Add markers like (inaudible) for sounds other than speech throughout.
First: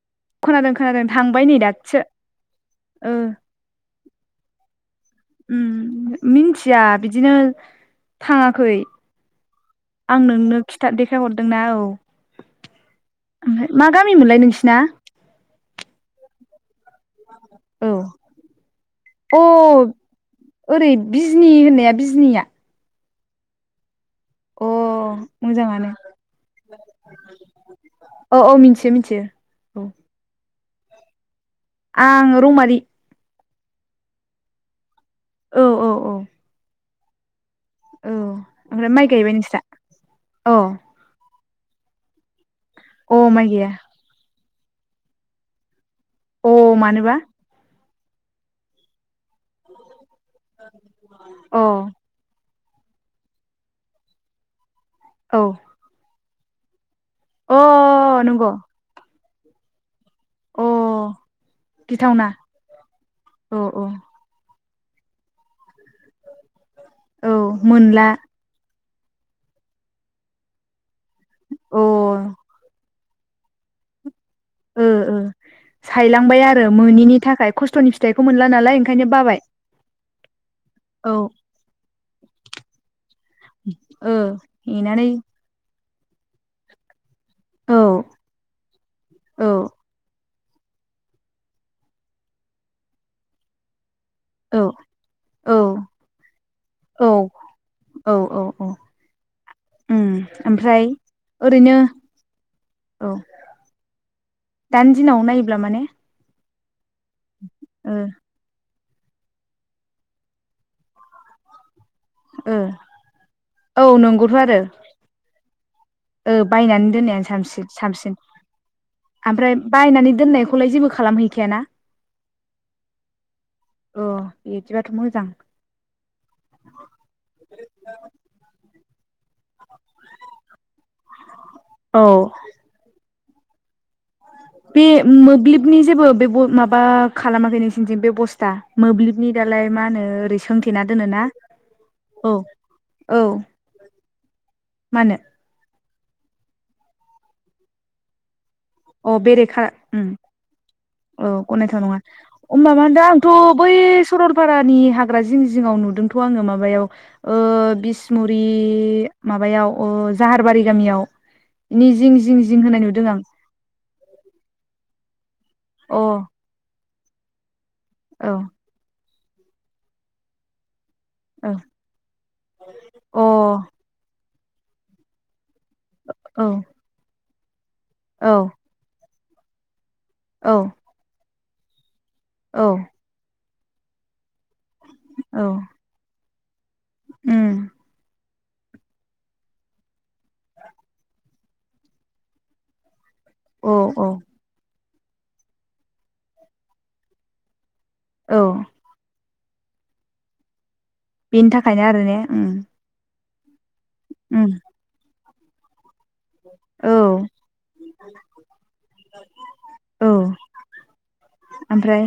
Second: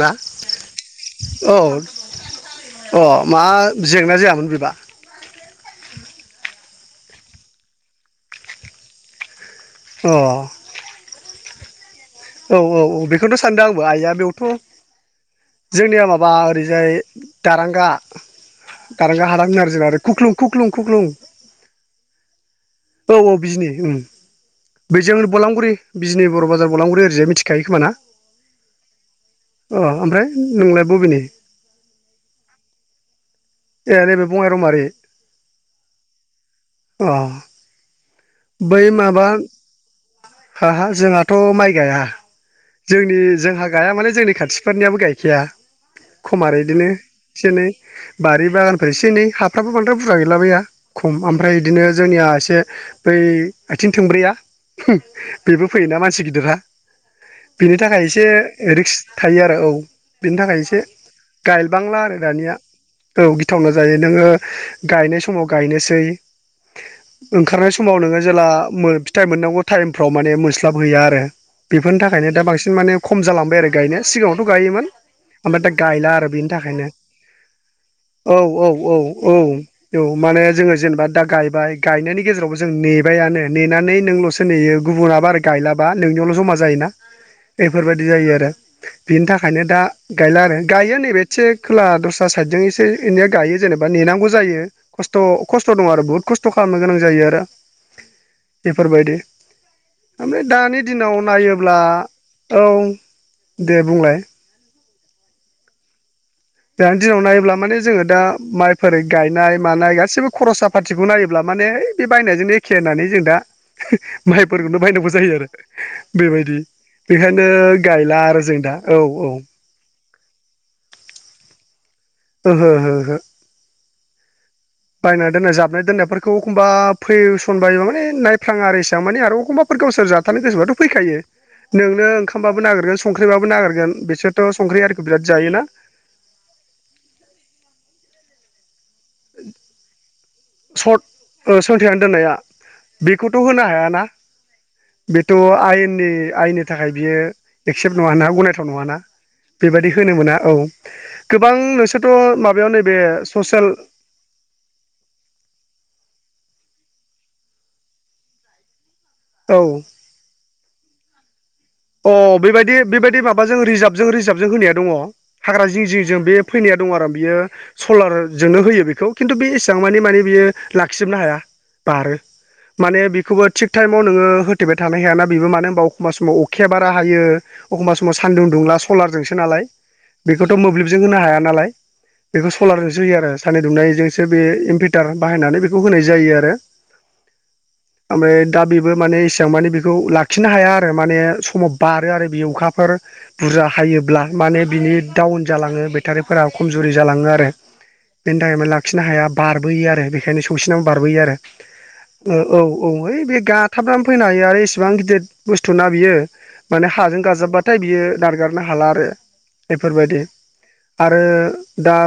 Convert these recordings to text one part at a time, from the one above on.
ना खोनादों खोनादों थांबाय नै औ दासासो अ मा जेंना जायामोन बेबा? उम मिथिया बिदिनो थाङाखै अ आं नोंनो खिथा देखायहरदोंना औ औ औ औ बेखौथ' सानदों ओमफ्राय आंबो मा आइआ गामिमोनलाय बेयावथ' नोंसिना जोंनिया माबा ओरैजाय दारांगा औ दारांगा अ हालां होनो आरो जोंना खुख्लुं खुख्लुं ओरै खुख्लुं बिजनि होननाया बिजनिया औ औ बिजनि उम अ बेजों बलांगुरि मोजाङानो बिजनि बर' बाजार बलांगुरि ओ मिथिखायो खोमा ना औ औ मिथियो मिथियो अ औ ओमफ्राय नोंलाय बबेनि? आं रौमारि ए नै बे बङाइ रौमारि औ औ औ। अ औ बै ओमफ्राय माइ माबा गायबाय नोंस्रा अ हा हा जोंहा थ' माइ गाया। अ जोंनि माइ जोंहा गैया गाया माने जोंनि खाथिफोरनियाबो गायखाया। अ खमार बिदिनो मानोबा एसे एनै बारि बागानफोर एसे एनै हाफ्राबो बांद्राय बुरजा गैलाबया खम ओमफ्राय अ बिदिनो जोंनिया एसे बै आथिं थोंब्रैया औ बेबो फैयोना मानसि गिदिरा अ बेनि थाखाय एसे नंगौ रिक्स थायो आरो औ। बिनि थाखाय अ एसे गायबांला आरो गिथावना दानिया औ गिथावना जायो नोङो गायनाय समाव गायनोसै औ ओंखारनाय समाव मोनला नोङो जेला फिथाइ मोननांगौ टाइमफ्राव माने मोनस्लाबहैया आरो बेफोरनि अ थाखायनो दा बांसिन माने खम जालांबाय आरो गायनो। सिगाङावथ' ओ गायोमोन ओ ओमफ्राय दा गायला आरो सायलांबाय बेनि थाखायनो मोनिनि थाखाय खस्थ'नि फिथाइखौ औ मोनला औ नालाय औ ओंखायनो औ बाबाय औ माने। जोङो जेनेबा औ दा गायबाय गायनायनि गेजेरावबो जों नेबायानो नेनानै ओ नोंल'सो नेयो नेनानै गुबुनाबा आरो गायला बा नोंनियावल' जमा जायोना औ बेफोरबायाददि जायो आरो बेनि औ थाखायनो दा गायला आरो गायो नैबे एसे खोला दस्रा साइदजों एसे एैया गायो जेनेबा नेनांगौ औ जायो खस्थ' औ खस्थ' दं आरो बुहुत खस्थ' खालामनो गोनां औ जायो आरो। औ औ बेफोरबायदि ओमफ्राय दानि दिनाव नायो ओरैनो ब्ला औ दे बुंलाय दानि दिनाव नायोब्ला माने दानि दिनाव नायोब्ला माने ओ जोङो दा माइ फोनाय गायनाय मानाय गासिबो खरसा पातथिखौ नायोब्ला माने बे बायनायजोंनो ओ एखे होननानै जों दा औ नंगौथ' आरो माइफोरखौनो बायनांगौ जायो आरो। ओ बेबायदि बायनानै दोननायानो बेखायनो साबसिन साबसिन गायला आरो जों दा औ औ। ओमफ्राय बायनानै दोननायखौलाय जेबो खालामहैखायाना हो हो। अ बिदिबाथ' मोजां बायना दोननाय जाबनाय दोननायफोरखौ एखमबा फैसन बायोबा माने नायफ्लाङा आरो एसेबां माने आरो एखमबाफोर गावसोर जाथानो गोसोबाथ' फैखायो नोंनो औ ओंखामबाबो नागिरगोन संख्रिबाबो नागिरगोन बिसोर बे मोब्लिबनि जेबो बेब माबा खालामाखै नोंसिनिथिं बेबस्था। मोब्लिबनि दालाय मा होनो ओरै सों। सर्ट सोंथेनानै दोननाया औ बेखौथ' होनो हाया। ना मा होनो बेथ' आयेननि आयेननि थाखाय बियो एक्सेप्ट नङाना गनाय थाव नङा ना अ बेरेखा बेबायदि उम होनो मोना औ औ गोबां गनायथाव नङा नोंसोरथ' मायाव होमबा मा नैबे दा आंथ' ससे बै सरलपारानि हाग्रा जिं जिङाव नुदोंथ' आङो माबायाव ओ बिसमुरि औ माबायाव ओ जाहारबारि गामियाव। नि जिं जिं अ जिं बेबायदि होनाय नुदों आं बेबायदि माबाजों रिजार्भ जों रिजार्भजों होनाया दङ हाग्रा जिं अ जिंजों बे फैनाया दङ आरो बेयो। औ सलारजोंनो होयो बेखौ खिन्थु बे एसेबां मानि माने बियो लाखिजोबनो हाया बारो माने बेखौबो औ थिग टाइमाव नोङो हो मटिबायाइट थानो हायाना बेबो मानो होनबा एखमब समाव अ औ अखे बार हायो एखमबा समाव औ सान्दुंदुंला सलारजों। होनालाय बेखौथ' औ मोब्लिबो होनो हाया नालाय बेखौ औ सलार जोंसो होयो आरो सान्दुंदुंनाय जोंसो। से बे इनभारटार औ बाहायनानै बेखौ होनाय जायो आरो उम ओमफ्राय। दा बेबो माने इसेबां माने बेखौ लाखिनो हाया आरो माने समाव बारो आरो बे अखाफोर। बुरजा औ औ हायोब्ला माने बिनि डाउन जालाङो बेटारिफोरा खमजुरि जालाङो आरो बेनि औ थाखाय माने लाखिनो हाया बारबोयो आरो बेखायनो सौसि नों बारबोयो आरो बेनि थाखायनो आरो ने उम ओ औ औ हैओइ बे गाथाबनानै फैनो हायो उम आरो इसिबां गिदिर बुस्थु ना बियो। माने औ हाजों गाजाबबाथाय बियो नारगारनो हाला आरो औ बेफोरबायदि। आरो दा ओमफ्राय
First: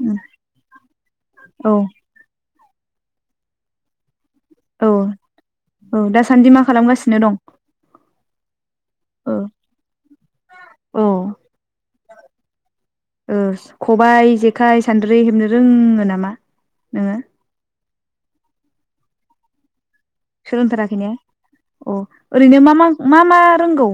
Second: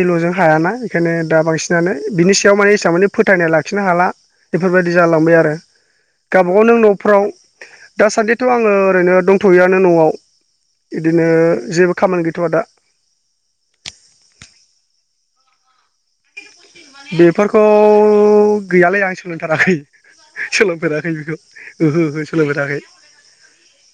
उम हायाना बेखायनो दा औ बांसिनानो बिनि सि। बेयाव माने हिसाब माने फोथायनाय लाखिनो हाला। औ बेफोरबायदि जालांबाय आरो औ दासान्दि गावबा मा गाव नों खालामगासिनो न'फ्राव दं दासान्दिथ' आङो ओरैनो औ दंथ'योयनो न'आव औ बिदिनो जेबो। खामानि गैथ'वआ दा। ओ खबायाइ, जेखाइ, सान्द्रि हेबनो रोङो नामा? नोङो बेफोरखौ गैयालै आं सोलोंथाराखै। सोलोंथाराखै ने सोलोंफेराखै बेखौ अ ओहो ओहो ओरैनो मा सोलोंफेराखै। मा मा मा रोंगौ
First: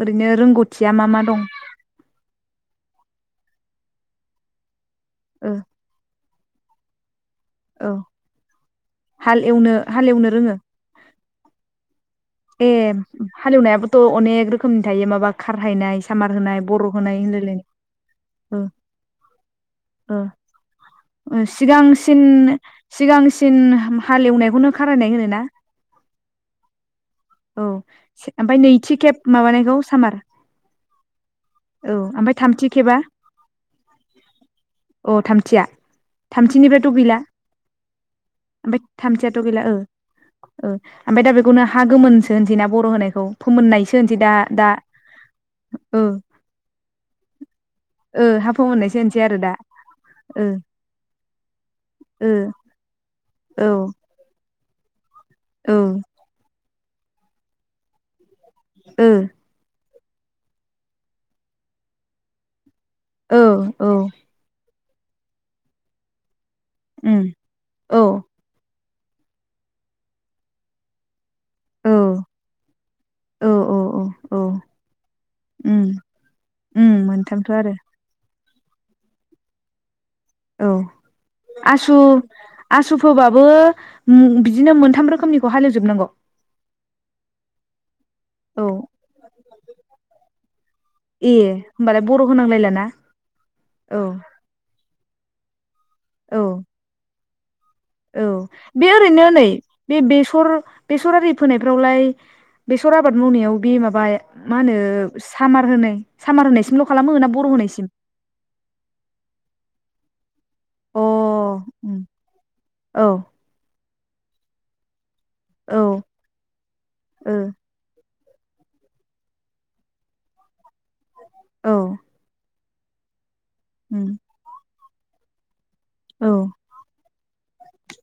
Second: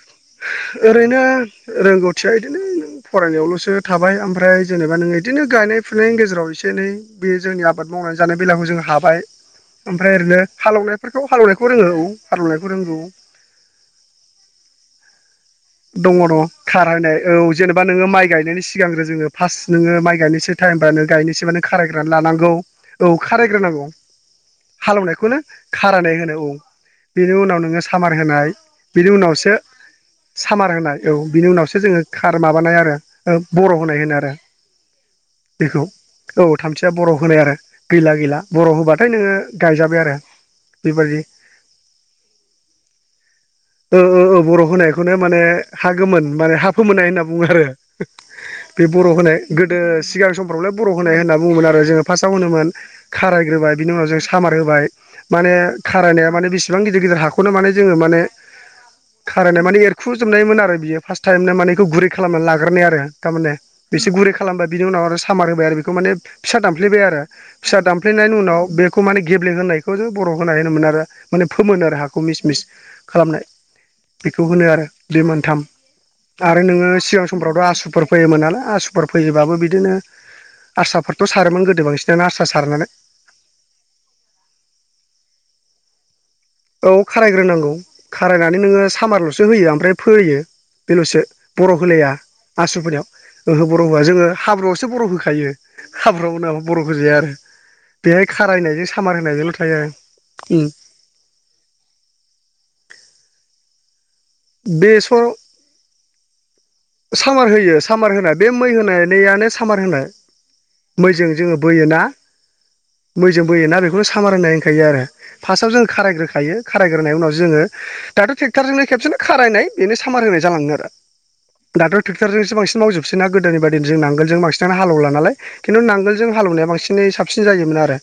ओरैनो रोंगौथिया मा मा ओरैनो दं रोंगौथिया बिदिनो नों फरायनायावल'सो। थाबाय ओमफ्राय जेनेबा नों इदिनो ओ गायनाय फुनायनि गेजेराव एसे एनै। बे जोंनि औ आबाद मावनानै जानाय बेलखौ जों हाबाय। हाल एवनो ओमफ्राय हालेवनो ओरैनो रोङो हालेवनायफोरखौ हालेवनायखौ रोङो औ। हालौनायखौ ए रोंगौ हालेवनायाबोथ' अनेक रोखोमनि थायो माबा। खारहायनाय दङ सामार दङ होनाय बर' होनाय खारहायनाय औ होनलायलायनाय जेनेबा नोङो माइ गायनायनि ओ सिगांग्रो जोङो फार्स्ट नोङो माइ ओ गायनो। नोसै टाइमबा नों ओ गायनोसै माने खारायग्रो सिगांसिन लानांगौ औ सिगांसिन खारायग्रो नांगौ हालेवनायखौनो खारायनाय हालेवनायखौनो। होनोना खारानाय होनो औ। बेनि उनाव औ नोङो सामार होनाय ओमफ्राय नैथि बिनि खेब उनावसो माबानायखौ सामार। सामार होनाय औ बिनि उनावसो औ जोङो ओमफ्राय खार थामथि माबानाय खेबा आरो बर' होनाय होनो आरो। अ थामथिया बेखौ औ थामथिनिफ्रायथ' थामथिया बर' गैला होनाय आरो गैला गैला बर' ओमफ्राय होबाथाय नोङो थामथियाथ' गैला ओ गाय। जाबय आरो ओ बेबायदि ओमफ्राय दा बेखौनो हा गोमोनसो होनसै ना बर' होनायखौ फोमोननायसो होनसै दा दा। बेखौनो माने ओ हागोमोन माने हाफ मोनोननाय होनना बुङो आरो। ओ हा बे फोमोननायसो बर' होनसै होनाय आरो दा गोदो सिगां ओ समफ्रावलाय बर' होनाय होनना बुङोमोन आरो जोङो फार्स्टआव ओ होनोमोन खाराय। औ ग्रोबाय बिनि उनाव जों सामार होबाय माने औ खारायनाया माने बेसेबां गिदिर गिदिर हाखौनो माने जोङो माने। ओ खारायनाय माने एरखुजोबनायमोन आरो बियो फार्स्ट टाइमनो माने बेखौ गुरै खालामना लाग। ग्रोरनाय आरो थारमाने औ बिसे गुरै खालामबा बिनि उनाव आरो सामार होबाय आरो बेखौ माने। फिसा दामफ्लेबाय आरो उम फिसा औ दामफ्लेनायनि उनाव बेखौ माने गेब्ले होनायखौ जों बर' होनाय होनोमोन आरो माने फोमोन औ आरो हाखौ मिस मिस खालामनाय औ औ औ औ बेखौ होनो आरो बे मोनथाम उम आरो नोङो उम सिगां मोनथामथ' समफ्रावथ' आरो आसुफोर फैयो मोन नालाय आसुफोर फैयोबो बिदिनो औ आसाफोरथ' आसु आसु फोबाबबो बिदिनो मोनथाम रोखोमनिखौ हालेवजोब नांगौ। औ खारायग्रोनांगौ खारायनानै औ नोङो सामारल'सो होयो ओमफ्राय फोयो। बेल'सो ए बर' होमबालाय होलाया होनांलायलाना आसुफोरनियाव ओहो बर' औ होआ जोङो हाब्रुयावसो बर' होखायो औ हाब्रुयाव नङाबा बर' होजाया आरो बेहाय औ बे खारायनायजों सामार ओरैनो नै होनायजोंल' थायो आरो बे बेसर उम बेसरि फोनायफ्रावलाय बेसर आबाद मावनायाव बे माबा मा होनो बेसर सामार होनाय सामार होनायसिमल' खालामो ना बर' होनायसिम आनो सामार होनाय अ मैजों जोङो औ बोयोना औ मैजों बोयोना बेखौनो साम्रायनाय होनखायो आरो फार्स्टआव जों ओ खारायग्रोायो खारायग्रोनाय उनाव औ जोङो दाथ' ट्रेक्टरजोंनो खेबसेनो खारायनाय बेनो सामार होनाय जालाङो आरो दाथ' ट्रेक्टरजोंसो बांसिन मावजोबसै ना गोदोनि बायदिनो जों नांगोलजों बांसिनानो हालेवला नालाय खिन्थु औ नांगोलजों हालेवनाया बांसिनै साबसिन जायोमोन आरो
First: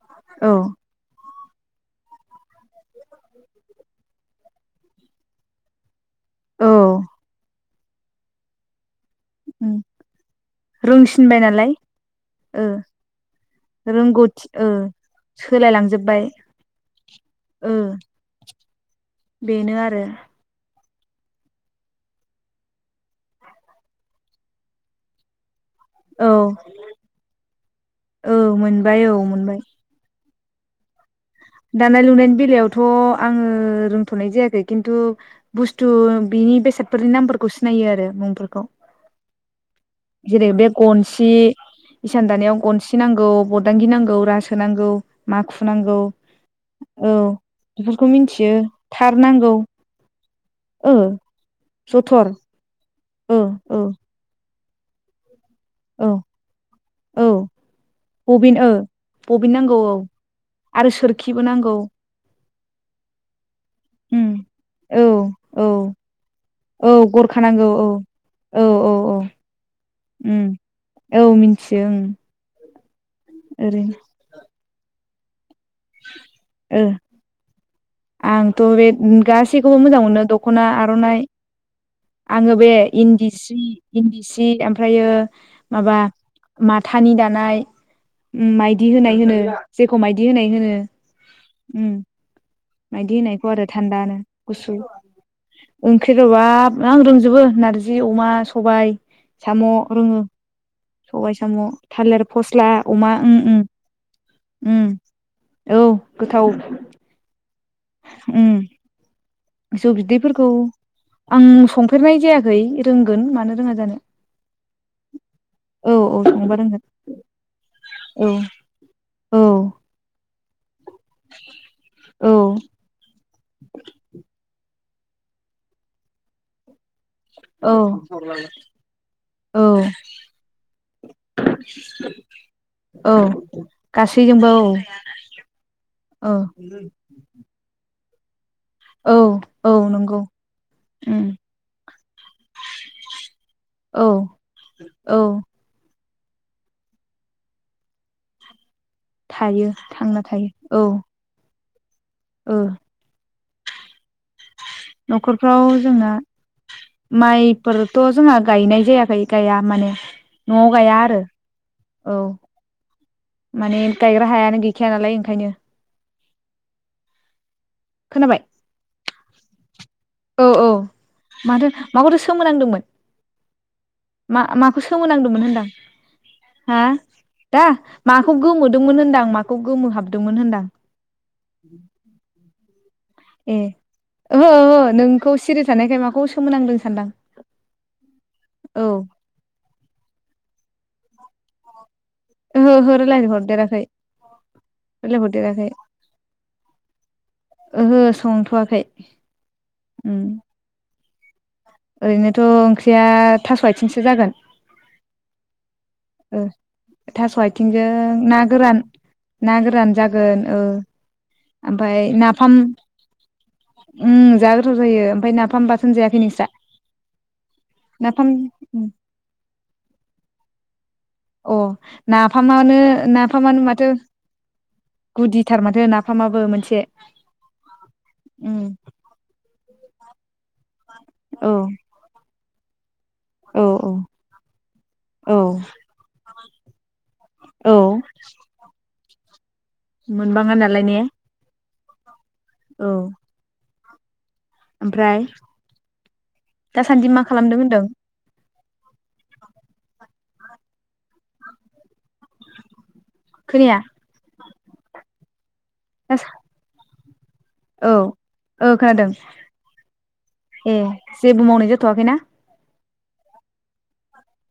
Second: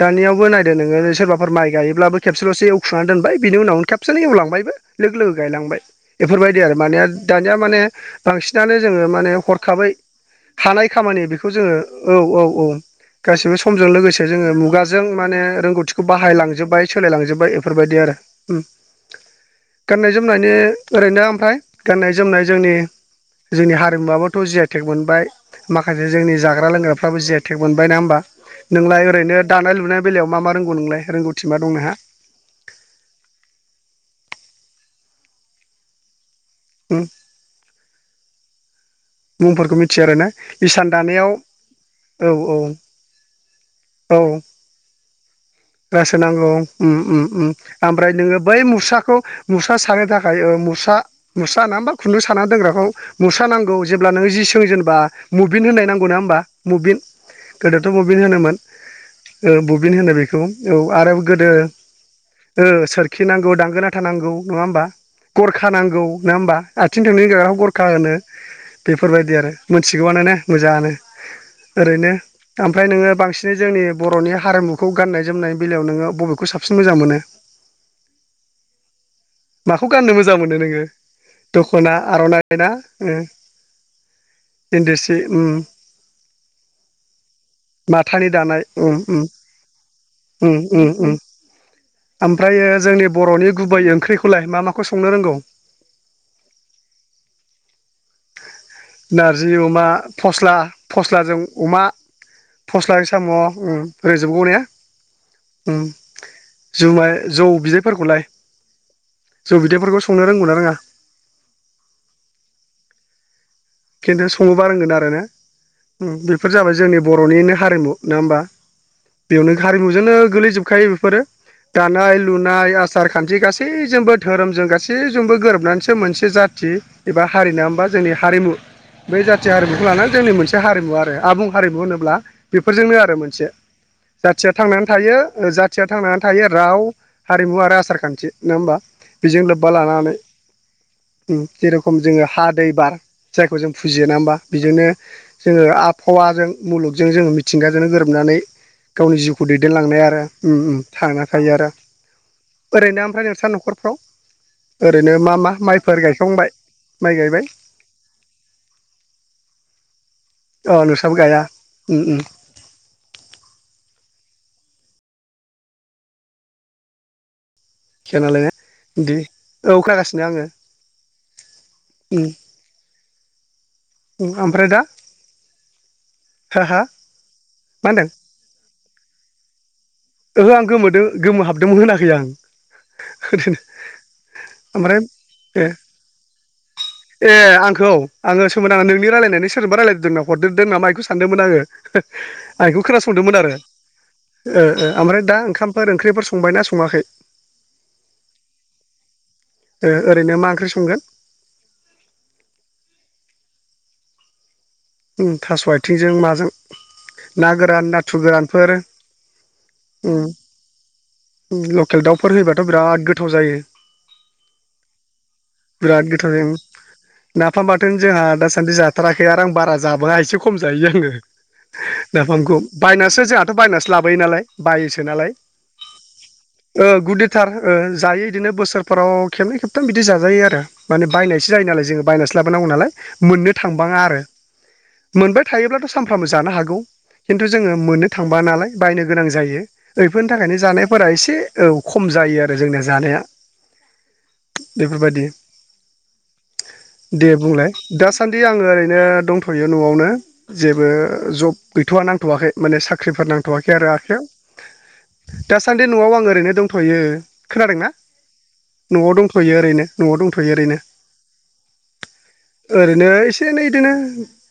दानियावबो औ नायदो नोङो सोरबा फोर माइ गायोब्लाबो खेबसेल'सो एवखांनानै दोनबाय बिनि उनावनो खेबसेलनो एवलांबायबो लोगो लोगो गायलांबाय बेफोरबायदि आरो माने औ दानिया माने बांसिनानो जोङो माने हरखाबै हानाय खामानि रोंसिनबाय बेखौ नालाय जोङो औ औ औ ओ गासैबो समजों लोगोसे रोंगौथि जोङो ओ मुगाजों माने रोंगौथिखौ सोलायलांजोब्बाय बाहायलांजोबबाय सोलायलांजोब्बाय ओ बेफोरबायदि आरो दा उम बेनो आरो बे ओरैनो ओमफ्राय गाननाय जोमनाय जोंनि जोंनि हारिमुवाबबोथ' जि आइटेक मोनबाय माखासे औ जोंनि जाग्रा लोंग्राफ्राबो जेटेक मोनबाय नोङा होमबा औ मोनबाय नोंलाय औ ओरैनो मोनबाय दानाय लुनाय बेलायाव मा मा रोंगौ नोंलाय रोंगौ दानाय लुनायनि बेलायावथ' आङो रोंथ'नाय जायाखै खिन्थु बुस्थु बिनि उम बेसादफोरनि नामफोरखौ सिनायो आरो मुंफोरखौ मुंफोरफोरखौ मि जेरै बे गनसि इसान औ दानायाव औ गनसि नांगौ बरदांगि नांगौ औ रासो नांगौ माखु नांगौ रासो नांगौ उम औ उम उम बेफोरखौ ओमफ्राय नोङो मिथियो बै थार मुसाखौ नांगौ मुसा सानो थाखाय ओ मुसा मुसा ना मा खुन्दुं जथर साना दोंग्राखौ ओ मुस्र नांगौ औ जेब्ला नों जि सों जेनबा मुभिन्ट होननाय नांगौ औ ना होमबा मुभेन्ट औ गोदोथ' बबिन होनोमोन औ बबिन होनो बेखौ औ आरो सोरखिबो गोदो नांगौ ओ सोरखि नांगौ दांगो लाथा उम नांगौ नङा होमबा औ औ गरखा नांगौ नङा होम बा औ आथिं थोंनै गाग्राखौ नांगौ गरखा औ होनो औ औ औ बेफोरबायदि आरो थिगौआनो ने उम मोजाङानो औ मिथियो ओं ओरैनो ओमफ्राय नोङो बांसिन जोंनि ओरैनो बर'नि हारिमुखौ गाननाय जोमनाय बेलायाव नोङो बबेखौ साबसिन ओ मोजां मोनो। आंथ' बे गासैखौबो माखौ मोजां गाननो मोनो दख'ना नोङो आर'नाइ दख'ना आङो आर'नाइ ना बे ओ इन्दि सि इन्दि सि इन्दि ओमफ्रायो सि उम माबा माथानि दानाय माथानि दानाय माइदि उम होनाय उम होनो जेखौ माइदि होनाय उम होनो उम उम ओमफ्रा मायदि होननायखौ आरो थान्दानो मा गुसु माखौ संनो रोंगौ ओंख्रि गोबाब आं रोंजोबो नारजि अमा सबाइ नारजि अमा फस्ला सबाय फस्लाजों साम' अमा थालिर फस्ला जों अमा साम' उम उम ओम रांजों गौनो उम उम औ गोथाव जुमाय जौ बिदिफोरखौलाय उम जौ बिदैफोरखौ आं संफेरनाय जायाखै रोंगोन मानो। रोङा जानो खिन्थु संङोबा रोंगोन आरो ने। औ उम औ बेफोर संबा जाबाय रोंगोन जोंनि बर'निनो हारिमु नोङा औ होमबा औ बेयावनो हारिमुजोंनो गोलैजोब खायो बेफोरो दानाय औ लुनाय आसार। खान्थि गासैजोंबो धोरोमजों गासैजोंबो गोरोबनानैसो मोनसे जाथि। एबा हारि नोङा औ होमबा जोंनि हारिमु। बै जाथि औ हारिमुखौ लानानै जोंनि मोनसे हारिमु आरो आबुं हारिमु होनोब्ला बेफोरजोंनो आरो औ मोनसे। जाथिया गासैजोंबो थांनानै औ थायो ओ जाथिया थांनानै थायो राव हारिमु आरो आसार खान्थि। नोङा होमबा औ बेजों लोब्बा औ लानानै नंगौ उम जेरेखम जों हा दै बार। जायखौ जों फुजियो औ ना होमबा बिजोंनो औ जोङो आ आबहावाजों मुलुगजों जोङो मिथिंगाजोंनो गोरोबनानै। गावनि जिउखौ थायो दैदेनलांनाय थांना आरो थायो उम उम औ थांना थायो आरो। ओ ओरैनो ओमफ्राय नोंसा न'खरफ्राव। ओरैनो मा मा न'खरफ्राव माइफोर जोंना गायखांबाय माइ गायबाय माइफोथ' ज जोंहा गायनाय जायाखै गाया माने न'आव अ गाया नोंस्राबो आरो उम उम माने गायग्रा हायानो गैखाया नालाय एंखायनो खिया नालाय नो दि औ खागासिनो आंङो औ औ माथो माखौथो सोमोनांदोंमोन उम मा ओमफ्राय माखौ दा सोमोनांदोंमोन होनदां हा दा मा होनदों माखौ गोमोदोंमोन होनदां माखौ गोमोहाब ओहो आं गोमोदो गोमोहाबदोंमोन होनाखै आं ओरैनो ए ओहो ओहो ओमफ्रायब नोंखौ सिरि ए थानायखाय माखौ सोमोनांदों सानदां ए आंखौ आंङो सोमो औ (unintelligible) ए रायलायनायानो सोरजोंबा रायलायदों ना हरदेरदो नामा इख गो सानदोंमोन आंङो आं ओहो एखौ ओहो रायलाय खोनासंदोंमोन आरो हरदेराखै ओ ओ रायलाय आमफ्राय दा हरदेराखै ओंखामफोर ओंख्रिफोर संबाय ना संङाखै? ओहो संथ'वाखै ओ उम ओरैनो मा ओंख्रि संगोन? ओरैनोथ' ओंख्रिया थास' आइथिंसो जागोन उम थास' आइथिंजों ओ माजों थास' ना गोरान आथिंजों नाथुर ना गोरानफोर गोरान ना गोरान उम जागोन ओ उम ओमफाय लकेल दाउफोर नाफाम होयोबाथ' बिराद गोथाव जायो उम जा गोथाव जायो ओमफाय नाफाम बाथोन बिराद जायाखै गोथाव नोंस्रा जायो नाफाम बाथोन जोंहा नाफाम दासान्दि जाथाराखै आरो आं बारा जाबोआ एसे खम जायो आंङो अ (unintelligible) नाफामखौ नाफामानो बायनासो जोंहाथ' नाफामानो माथो बायनासो लाबोयो नालाय बायोसो नालाय गुदिथार माथो नाफामाबो मोनसे ओ गुदिथार हो ओ जायो इदिनो उम बोसोरफोराव खेबनै खेब थाम बिदि जाजायो आरो माने बायनायसो औ जायो नालाय जोंङो बायनासो लाबोनांगौ नालाय मोननो औ थांबांङा आरो औ मोनबाय थायोब्लाथ' सामफ्रामबो जानो हागौ खिन्थु औ जोंङो मोननो थांबा नालाय बायनो गोनां जायो ओइफोरनि मोनबाङा थाखायनो नालाय ने जानायफोरा एसे औ खम जायो आरो जोंना औ जानाया ओमफ्राय बेफोरबादि दासान्दि मा दे खालामदों बुंलाय होनदों दासान्दि आंङो ओरैनो दंथ' इयो न'आवनो जेबो जब गैथ'आ नांथ'वाखै माने साख्रिफोर नांथ'वाखै खोनाया आरो आखाइयाव दासान्दि न'आव आं ओरैनो दंथ'यो खोनादों ना औ औ न'आव खोनादों दंथ'यो ओरैनो न'आव दंथ'यो ए ओरैनो जेबो मावनाय जाथ'वाखैना ओरैनो एसे एनै इदिनो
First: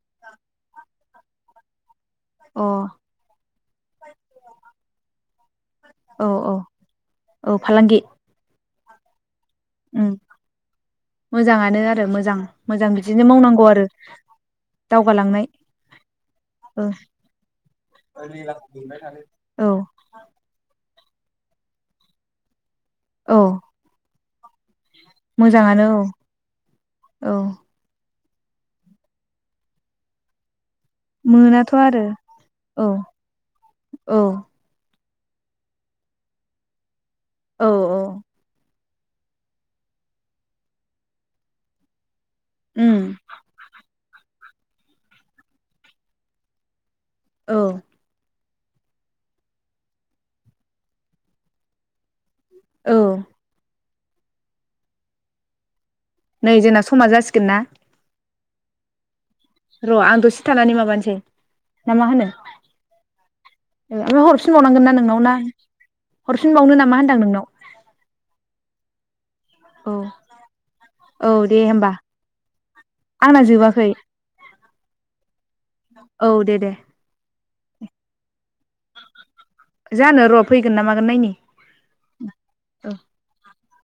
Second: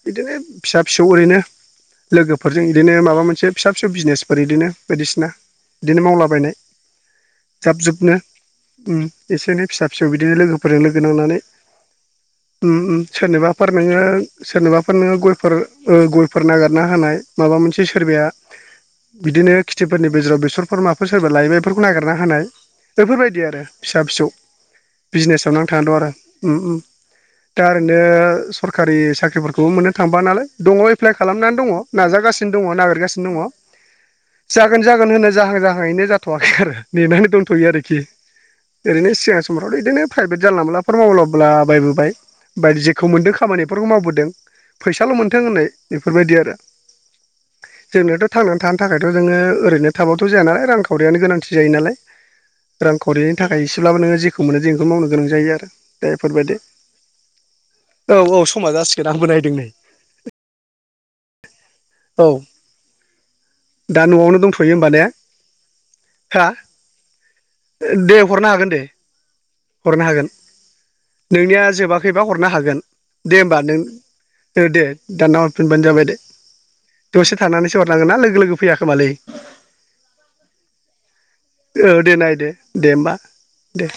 इदिनो फिसा फिसौ ओरैनो लोगोफोरजों अ इदिनो माबा मोनसे फिसा फिसौ बिजनेसफोर इदिनो बायदिसिना गदिनो औ मावलाबायनाय औ औ जाब फालांगि जुबनो उम एसे एनै फिसा फिसौ उम इदिनो लोगोफोरजों लोगो नांनानै मोजाङानो आरो मोजां उम मोजां उम बिदिनो मावनांगौ सोरनोबाफोर आरो नोंङो सोरनोबाफोर नोंङो दावगालांनाय गयफोर ओ गयफोर औ नागिरना होनाय माबा मोनसे सोरबाया बिदिनो औ खिथिफोरनि बेजेराव बेसर बोरमाफोर सोरबा लायोब एफोरखौ नागेरना होनाय औ एफोरबायदि आरो फिसा फिसौ बिजिनेसआव नांथानान मोजाङानो दं औ आरो उम उम औ दा ओरैनो सरखारि साख्रिफोरख खौबो मोननो थांबा नालाय दङ' एफ्लाइ खालामनानै दङ' मोनाथ' आरो नाजागासिनो दङ' औ नागिरगासिनो दङ' औ जागोन जागोन होनो जाहां जाहाङैनो जाथ'वाखै आरो नेनानै दंथ'यो औ औ आरोखि ओरैनो सिगां समफ्रावथ' इदिनो फ्राइभेट जानला मलाफोर मावलाबोला बायबोबाय बायदि उम जेखौ मोन्दों खामानिफोरखौ मावबोदों फैसााल' मोनथों होननाय इफोरबायदि आरो औ जोंनोथ' थांनानै थानो थाखायथ' जोङो ओरैनो थाबाथ' जाया ना रांखावरियानो गोनांथि जायो नालाय औ रांखावरिनि थाखाय एसेब्लाबो नोङो जेखौ मोनो जे इखौ मावनो गोनां जायो आरो दे नै फोरबायदि जोंना समा जासिगोन ना औ औ समा जासिगोन आंबो नाय र' आं दसे थानानै माबानिसै ना मा होनो औ ओ दा ओमफाय न'आवनो दंथ'यो हरफिनबावनांगोन होमबा ना ने नोंनाव ना हा हरफिनबावनो नामा होनदां नोंनाव? दे हरनो हागोन दे औ हरनो हागोन औ दे नोंनिया होमबा जोबाखैबा हरनो हागोन दे आंना होमबा जोबाखै नों दे दानना हरफिनबानो जाबाय दे औ दे दसे थानानैसो हरनांगोन ना लोगो लोगो फैया खोमालै जानो र' फैगोन ना मागोन नायनि औ दे नायदो औ दे होमबा दे।